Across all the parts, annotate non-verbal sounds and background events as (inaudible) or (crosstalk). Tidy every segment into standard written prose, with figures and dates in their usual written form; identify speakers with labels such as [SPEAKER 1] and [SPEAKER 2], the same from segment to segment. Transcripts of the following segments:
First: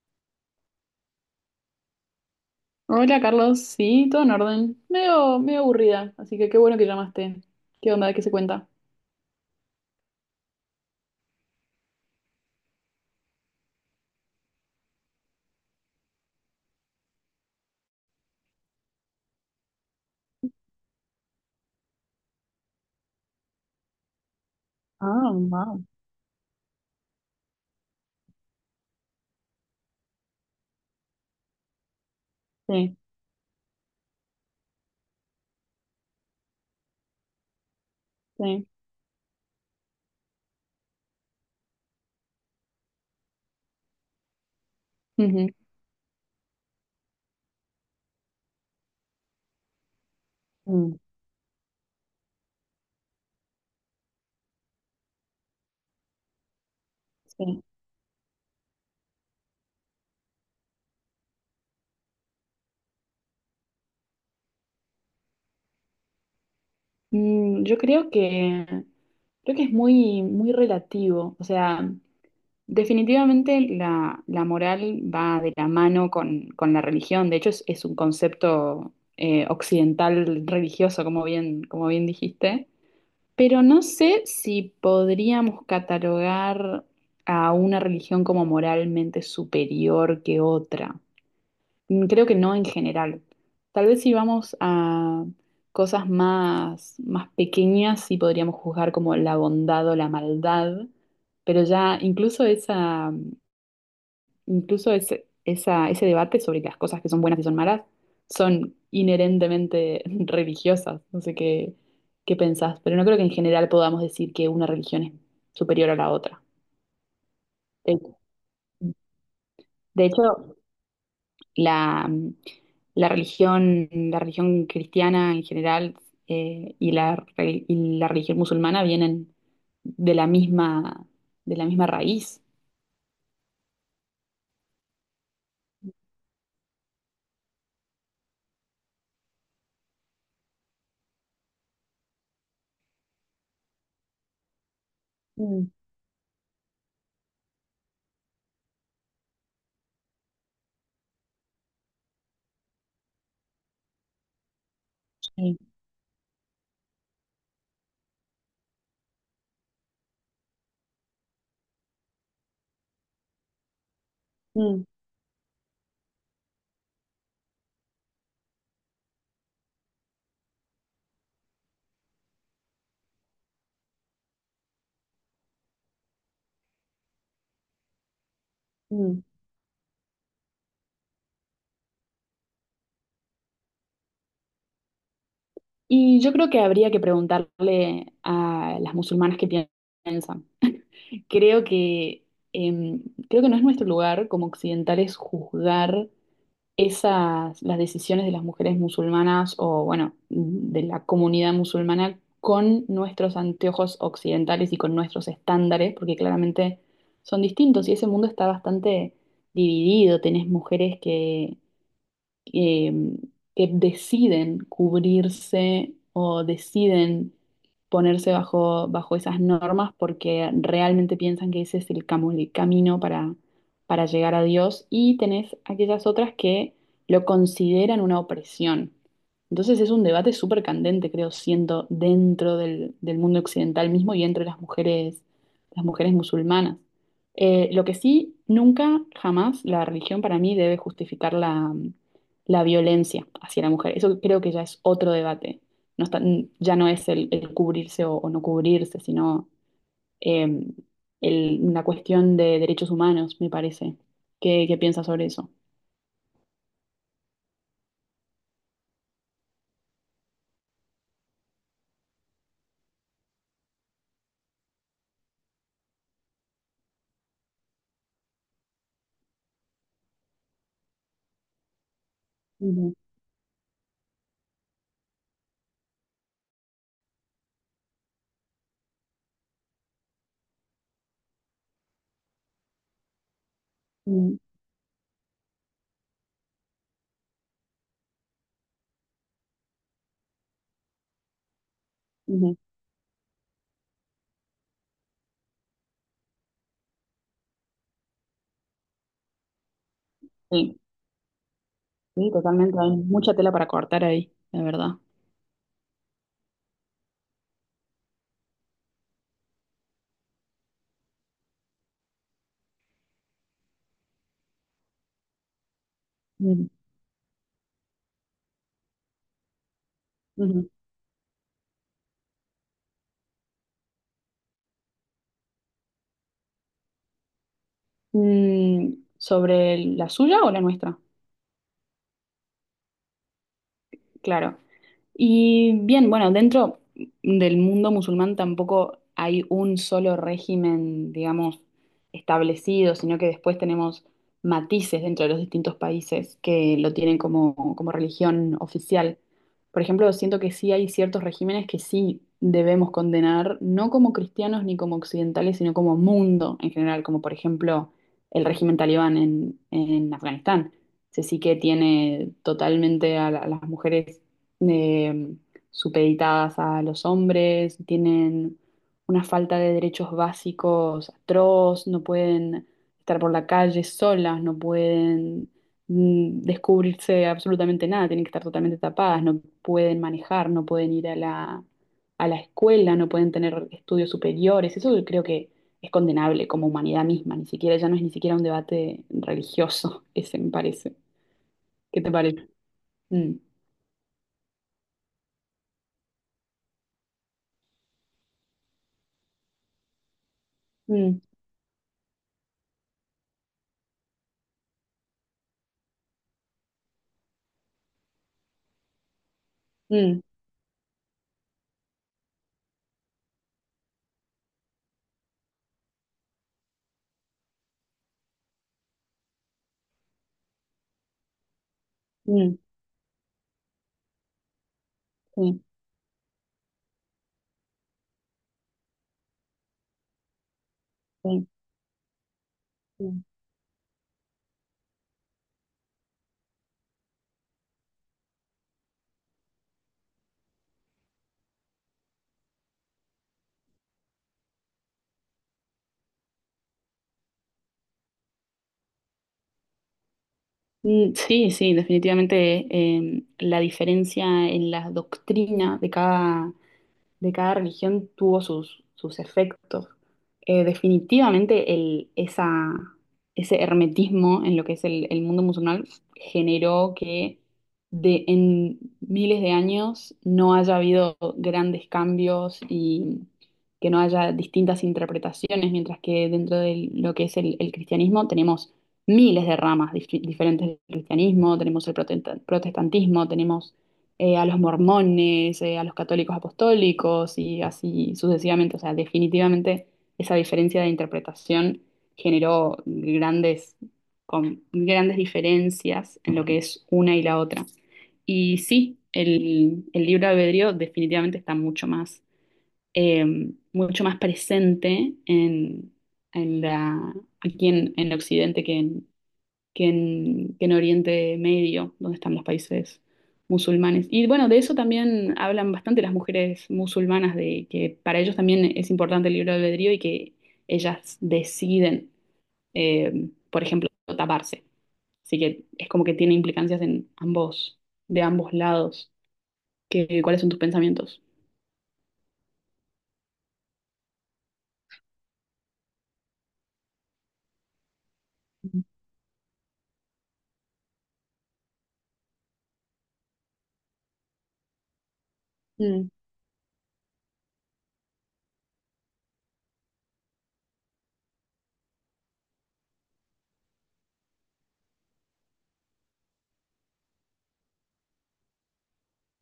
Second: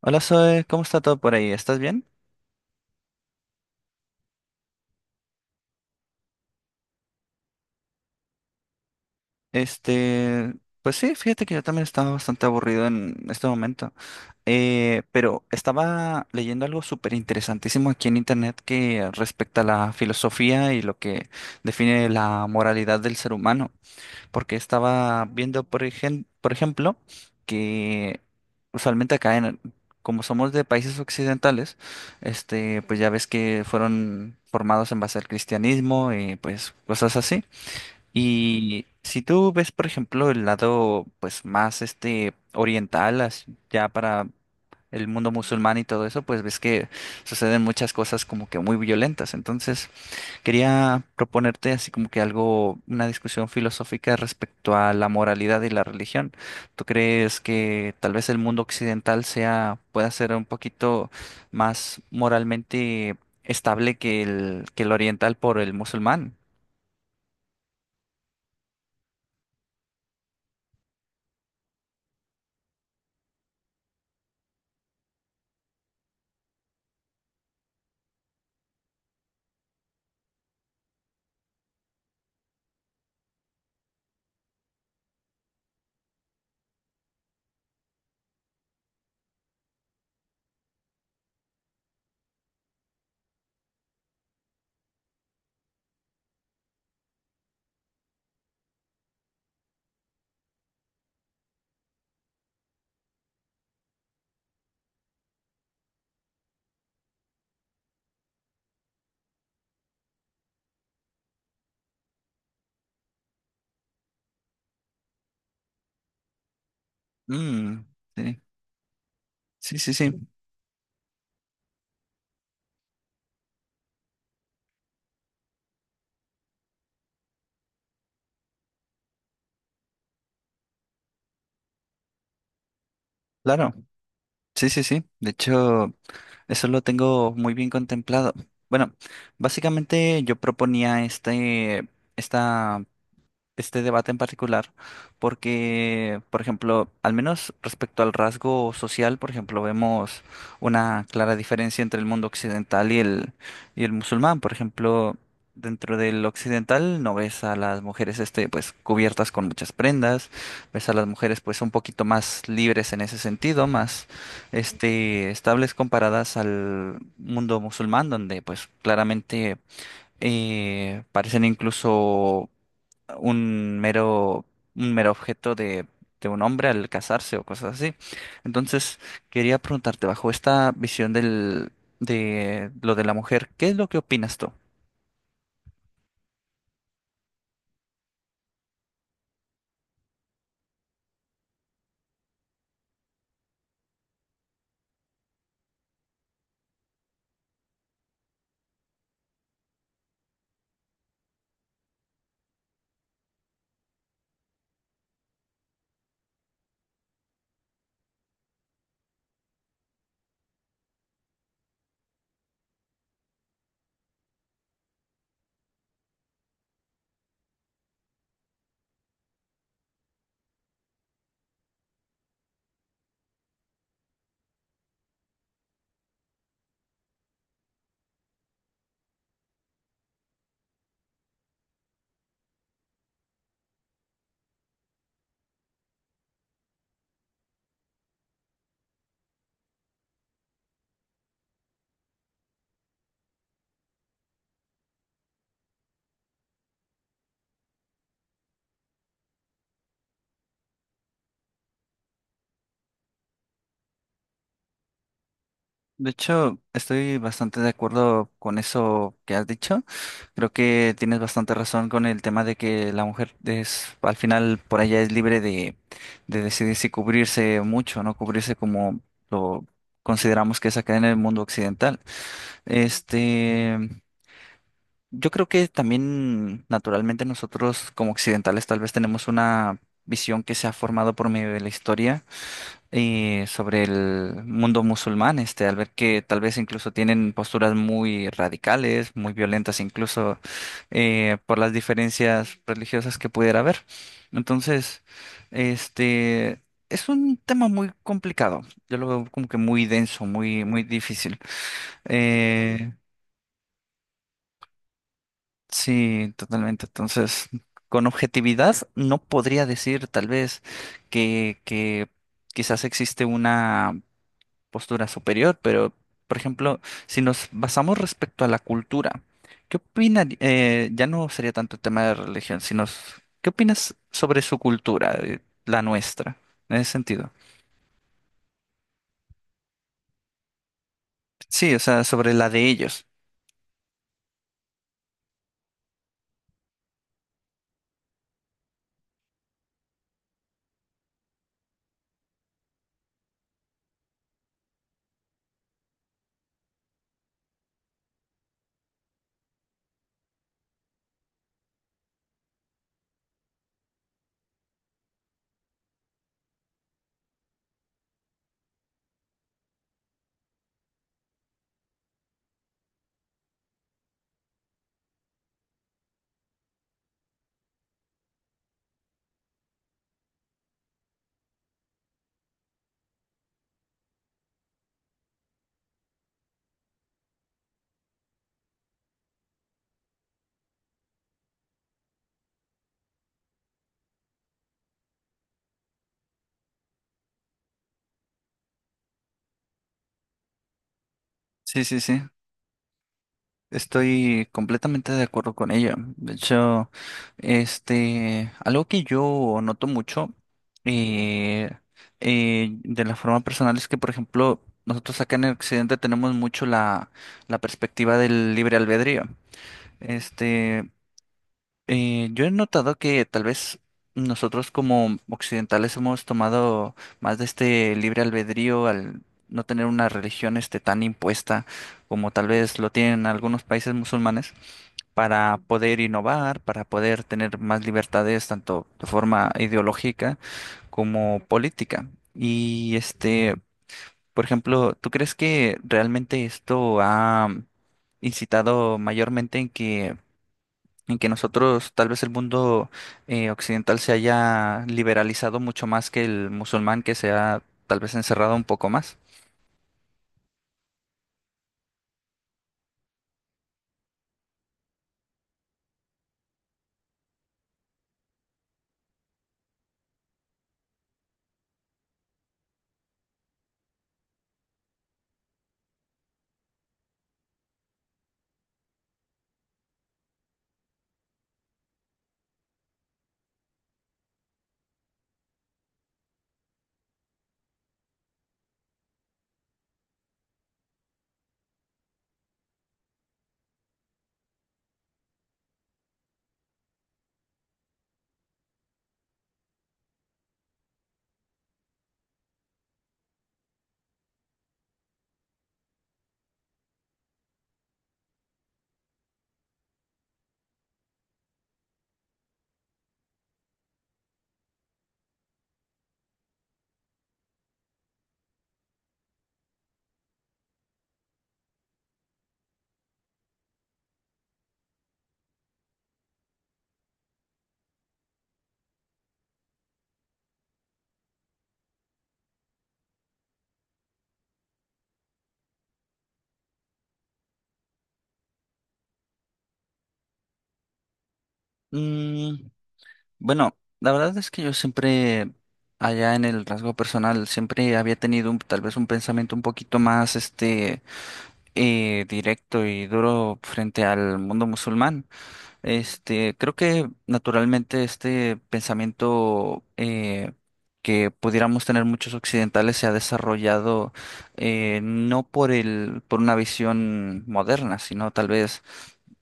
[SPEAKER 1] Hola Zoe, ¿cómo está todo por ahí? ¿Estás bien?
[SPEAKER 2] Hola Carlos, sí, todo en orden. Medio, medio aburrida, así que qué bueno que llamaste. ¿Qué onda? ¿Qué se cuenta?
[SPEAKER 1] Este, pues sí, fíjate que yo también estaba bastante aburrido en este momento. Pero estaba leyendo algo súper interesantísimo aquí en internet que respecta a la filosofía y lo que define la moralidad del ser humano. Porque estaba
[SPEAKER 2] Ah,
[SPEAKER 1] viendo,
[SPEAKER 2] wow.
[SPEAKER 1] por ejemplo, que usualmente acá en, como somos de países occidentales,
[SPEAKER 2] Sí,
[SPEAKER 1] pues ya ves que fueron formados en base al cristianismo y pues cosas así.
[SPEAKER 2] sí.
[SPEAKER 1] Y si tú ves, por ejemplo, el lado pues más oriental, ya para el mundo
[SPEAKER 2] Ujú.
[SPEAKER 1] musulmán y todo eso, pues ves que suceden muchas cosas como que muy violentas. Entonces,
[SPEAKER 2] Mm.
[SPEAKER 1] quería proponerte así como que algo, una discusión filosófica respecto a la moralidad y la religión. ¿Tú crees
[SPEAKER 2] Sí.
[SPEAKER 1] que tal vez el mundo occidental sea, pueda ser un poquito más moralmente estable que el oriental por el musulmán?
[SPEAKER 2] Yo creo que es muy, muy relativo. O sea, definitivamente la moral va de la mano con la religión. De hecho, es un concepto occidental religioso, como bien dijiste. Pero no sé si podríamos catalogar a una religión como moralmente superior que otra. Creo que no en general. Tal vez si vamos a cosas más, más pequeñas, sí podríamos juzgar como la bondad o la maldad, pero ya incluso esa, Incluso ese, esa- ese debate sobre las cosas que son buenas y son malas son inherentemente (laughs) religiosas. No sé qué pensás, pero no creo que en general podamos decir que una religión es superior a la otra.
[SPEAKER 1] Mm,
[SPEAKER 2] De,
[SPEAKER 1] sí, sí, sí,
[SPEAKER 2] de
[SPEAKER 1] sí,
[SPEAKER 2] hecho, la, mm, la religión cristiana en general, y y la religión musulmana vienen de la misma, de la misma raíz.
[SPEAKER 1] claro. Sí, sí, sí. De hecho, eso lo tengo muy bien contemplado. Bueno, básicamente yo proponía esta debate en particular,
[SPEAKER 2] Mm,
[SPEAKER 1] porque, por ejemplo, al menos respecto al rasgo social, por ejemplo, vemos una clara diferencia entre el mundo occidental y el musulmán. Por ejemplo,
[SPEAKER 2] sí.
[SPEAKER 1] dentro del occidental no ves a las mujeres pues, cubiertas con muchas prendas, ves a las mujeres pues un poquito más libres en ese sentido, más
[SPEAKER 2] Mm,
[SPEAKER 1] estables comparadas al mundo musulmán, donde pues claramente parecen incluso un mero, un mero objeto de un hombre al casarse o cosas así. Entonces,
[SPEAKER 2] mm.
[SPEAKER 1] quería preguntarte, bajo esta visión del, de lo de la mujer, ¿qué es lo que opinas tú?
[SPEAKER 2] Y yo creo que habría que preguntarle a las musulmanas qué piensan. Creo que, em, creo que no es nuestro lugar como occidentales juzgar las decisiones de las mujeres musulmanas o, bueno, de la comunidad musulmana con nuestros anteojos occidentales y con nuestros estándares, porque claramente son distintos y ese mundo está bastante dividido. Tenés mujeres eh, que deciden cubrirse o deciden ponerse bajo esas normas porque realmente piensan que ese es el camino para llegar a Dios y tenés aquellas otras que lo consideran una opresión. Entonces es un debate súper candente, creo, siendo dentro del mundo occidental mismo y entre las mujeres musulmanas. Lo que sí, nunca, jamás la religión para mí debe justificar la violencia hacia la mujer. Eso creo que ya es otro debate. No está- ya no es el cubrirse o, no cubrirse, sino eh, una cuestión de derechos humanos, me parece. ¿Qué piensas sobre eso?
[SPEAKER 1] De hecho, estoy bastante de acuerdo con eso que has dicho. Creo que tienes bastante razón con el tema de que la mujer es, al final, por allá es libre de decidir si cubrirse mucho, no cubrirse como lo consideramos que es acá en el mundo occidental.
[SPEAKER 2] Ujú,
[SPEAKER 1] Este, Yo creo que también naturalmente nosotros como occidentales tal vez tenemos una visión que se ha formado por medio de la historia, sobre
[SPEAKER 2] ujú,
[SPEAKER 1] el mundo musulmán, al ver que tal vez incluso tienen posturas muy radicales, muy violentas incluso, por las
[SPEAKER 2] ujú.
[SPEAKER 1] diferencias religiosas que pudiera haber. Entonces, este es un tema muy complicado. Yo lo veo como que muy denso, muy,
[SPEAKER 2] Sí,
[SPEAKER 1] muy difícil.
[SPEAKER 2] sí, totalmente. Hay
[SPEAKER 1] Eh,
[SPEAKER 2] mucha tela para cortar ahí, la verdad.
[SPEAKER 1] Sí, totalmente. Entonces, con objetividad no podría decir tal vez que quizás existe una postura superior, pero, por
[SPEAKER 2] Ujú,
[SPEAKER 1] ejemplo, si nos basamos respecto a la cultura, ¿qué opinas?
[SPEAKER 2] ujú.
[SPEAKER 1] Ya no sería tanto el tema de religión, sino ¿qué opinas sobre su cultura, la nuestra, en ese sentido?
[SPEAKER 2] ¿Sobre la suya o la nuestra?
[SPEAKER 1] Sí, o sea, sobre la de ellos.
[SPEAKER 2] Claro. Y bien, bueno, dentro del mundo musulmán tampoco hay un solo régimen, digamos, establecido, sino que después tenemos matices dentro de los distintos países que lo tienen como religión oficial. Por ejemplo, siento que sí hay ciertos regímenes que sí debemos condenar, no como cristianos ni como occidentales, sino como mundo en general, como por ejemplo el régimen talibán en Afganistán. Ese sí que tiene totalmente a las mujeres eh, supeditadas a los hombres, tienen una falta de derechos básicos atroz, no pueden estar por la calle solas, no pueden descubrirse absolutamente nada, tienen que estar totalmente tapadas, no pueden manejar, no pueden ir a la escuela, no pueden tener estudios superiores. Eso creo que es condenable como humanidad misma, ni siquiera ya no es ni siquiera un debate religioso, (laughs) ese me parece.
[SPEAKER 1] Sí, sí,
[SPEAKER 2] ¿Qué te
[SPEAKER 1] sí.
[SPEAKER 2] parece? Mm,
[SPEAKER 1] Estoy completamente de acuerdo con ella. De hecho, algo que yo noto mucho,
[SPEAKER 2] mm,
[SPEAKER 1] eh, de la forma personal es que, por ejemplo, nosotros acá en el occidente tenemos mucho la, la perspectiva del libre albedrío.
[SPEAKER 2] mm,
[SPEAKER 1] Este, yo he notado que tal vez nosotros como occidentales hemos tomado más de este libre albedrío al no tener una religión tan impuesta como tal
[SPEAKER 2] mm.
[SPEAKER 1] vez lo tienen algunos países musulmanes para
[SPEAKER 2] Sí,
[SPEAKER 1] poder innovar, para poder tener más libertades, tanto de forma ideológica como
[SPEAKER 2] sí,
[SPEAKER 1] política. Y
[SPEAKER 2] sí.
[SPEAKER 1] por ejemplo, ¿tú crees que realmente esto ha incitado mayormente en que nosotros, tal vez el mundo occidental se haya liberalizado mucho más que el musulmán, que se ha tal vez encerrado un poco más?
[SPEAKER 2] Sí, sí, definitivamente la diferencia en la doctrina de cada religión tuvo sus efectos. Definitivamente ese hermetismo en lo que es el mundo musulmán generó que en miles de años no haya habido grandes cambios y que no haya distintas interpretaciones, mientras que dentro de lo que es el cristianismo tenemos miles de ramas diferentes del cristianismo, tenemos el protestantismo, tenemos a los mormones, a los católicos apostólicos y así sucesivamente. O sea, definitivamente esa diferencia de interpretación generó grandes diferencias en lo que es una y la otra. Y sí, el libre albedrío definitivamente está eh, mucho más presente en la, aquí en Occidente que en Oriente Medio, donde están los países musulmanes. Y bueno, de eso también hablan bastante las mujeres musulmanas, de que para ellos también es importante el libre albedrío y que ellas deciden, por ejemplo, taparse. Así que es como que tiene implicancias en ambos, de ambos lados. ¿Cuáles son tus pensamientos?
[SPEAKER 1] Mm, bueno, la verdad es que yo siempre, allá en el rasgo personal, siempre había tenido tal vez un pensamiento un poquito más, directo y duro frente al mundo musulmán.
[SPEAKER 2] Mm,
[SPEAKER 1] Creo que naturalmente este pensamiento, que pudiéramos tener muchos occidentales, se ha desarrollado, no por el, por una visión moderna, sino tal vez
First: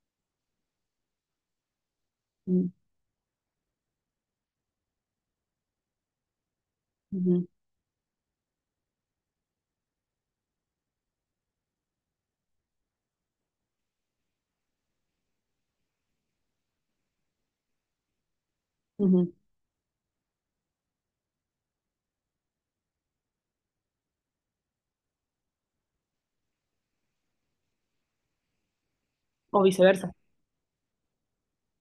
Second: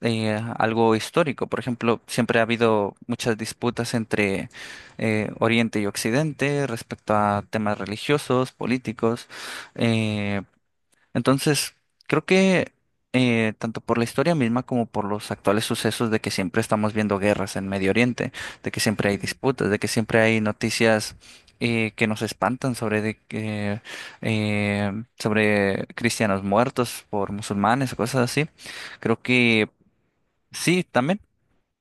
[SPEAKER 1] algo histórico. Por ejemplo, siempre ha
[SPEAKER 2] mm,
[SPEAKER 1] habido muchas disputas entre, Oriente y Occidente respecto a
[SPEAKER 2] ujú,
[SPEAKER 1] temas religiosos, políticos. Eh, entonces, creo que, tanto por la historia misma como por los actuales sucesos de que siempre estamos viendo guerras en Medio Oriente, de que siempre hay
[SPEAKER 2] ujú.
[SPEAKER 1] disputas, de que siempre hay noticias, que nos espantan sobre de que, eh, sobre cristianos muertos por musulmanes o cosas así. Creo
[SPEAKER 2] O
[SPEAKER 1] que
[SPEAKER 2] viceversa.
[SPEAKER 1] sí, también,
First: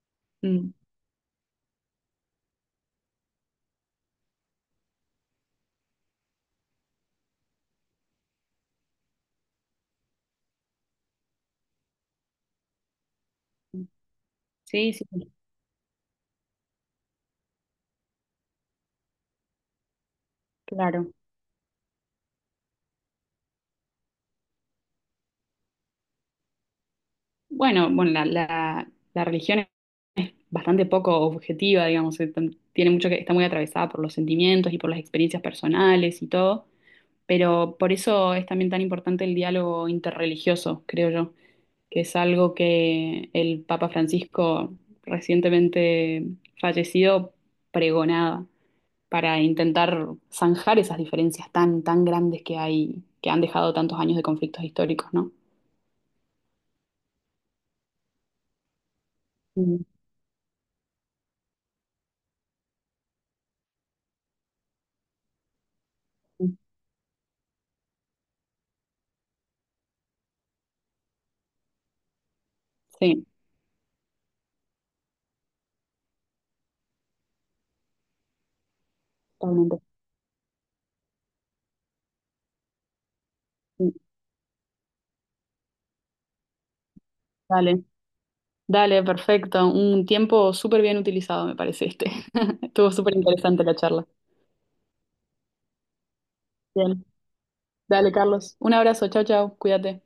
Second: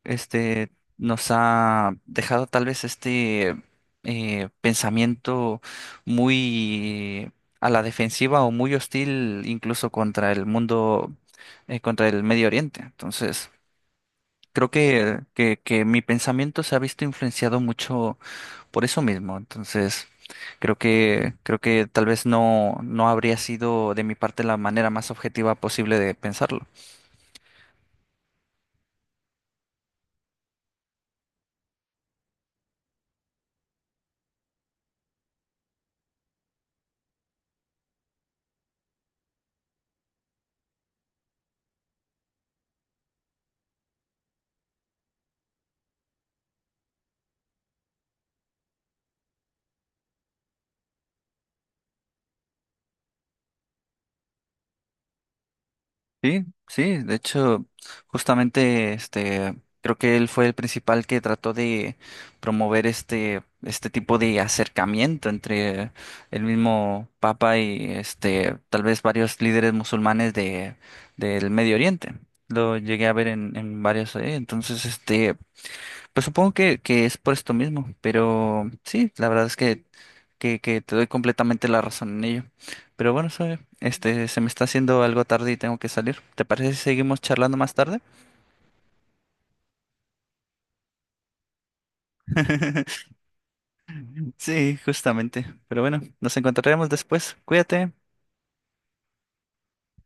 [SPEAKER 1] este,
[SPEAKER 2] Mm.
[SPEAKER 1] nos ha dejado tal vez pensamiento muy a la defensiva o muy hostil incluso contra el mundo, contra el Medio Oriente. Entonces,
[SPEAKER 2] Mm.
[SPEAKER 1] creo
[SPEAKER 2] Sí, sí,
[SPEAKER 1] que, que mi pensamiento se ha visto influenciado mucho por eso mismo. Entonces,
[SPEAKER 2] claro.
[SPEAKER 1] creo que tal vez no, no habría sido de mi parte la manera más objetiva posible de pensarlo.
[SPEAKER 2] Bueno, bueno, la religión bastante poco objetiva, digamos, tiene mucho está muy atravesada por los sentimientos y por las experiencias personales y todo, pero por eso es también tan importante el diálogo interreligioso, creo yo, que es algo que el Papa Francisco recientemente fallecido pregonaba para intentar zanjar esas diferencias tan, tan grandes que hay, que han dejado tantos años de conflictos históricos, ¿no?
[SPEAKER 1] Sí, sí, de hecho, justamente
[SPEAKER 2] Mm,
[SPEAKER 1] creo que él fue el principal que trató de promover este tipo de acercamiento entre el mismo Papa y tal vez varios líderes musulmanes de del Medio Oriente. Lo llegué a
[SPEAKER 2] Sí,
[SPEAKER 1] ver en varios, entonces pues supongo que es por esto mismo, pero sí, la verdad es
[SPEAKER 2] totalmente.
[SPEAKER 1] que, que te doy completamente la razón en ello. Pero bueno, Zoe,
[SPEAKER 2] Sí,
[SPEAKER 1] se me está haciendo algo tarde y tengo que salir. ¿Te parece si seguimos charlando más
[SPEAKER 2] dale.
[SPEAKER 1] tarde?
[SPEAKER 2] Dale, perfecto. Un tiempo súper bien utilizado, me parece este. (laughs) Estuvo
[SPEAKER 1] (laughs)
[SPEAKER 2] súper interesante la charla.
[SPEAKER 1] Sí, justamente. Pero bueno, nos encontraremos
[SPEAKER 2] Bien.
[SPEAKER 1] después. Cuídate.
[SPEAKER 2] Dale, Carlos. Un abrazo. Chao, chao. Cuídate.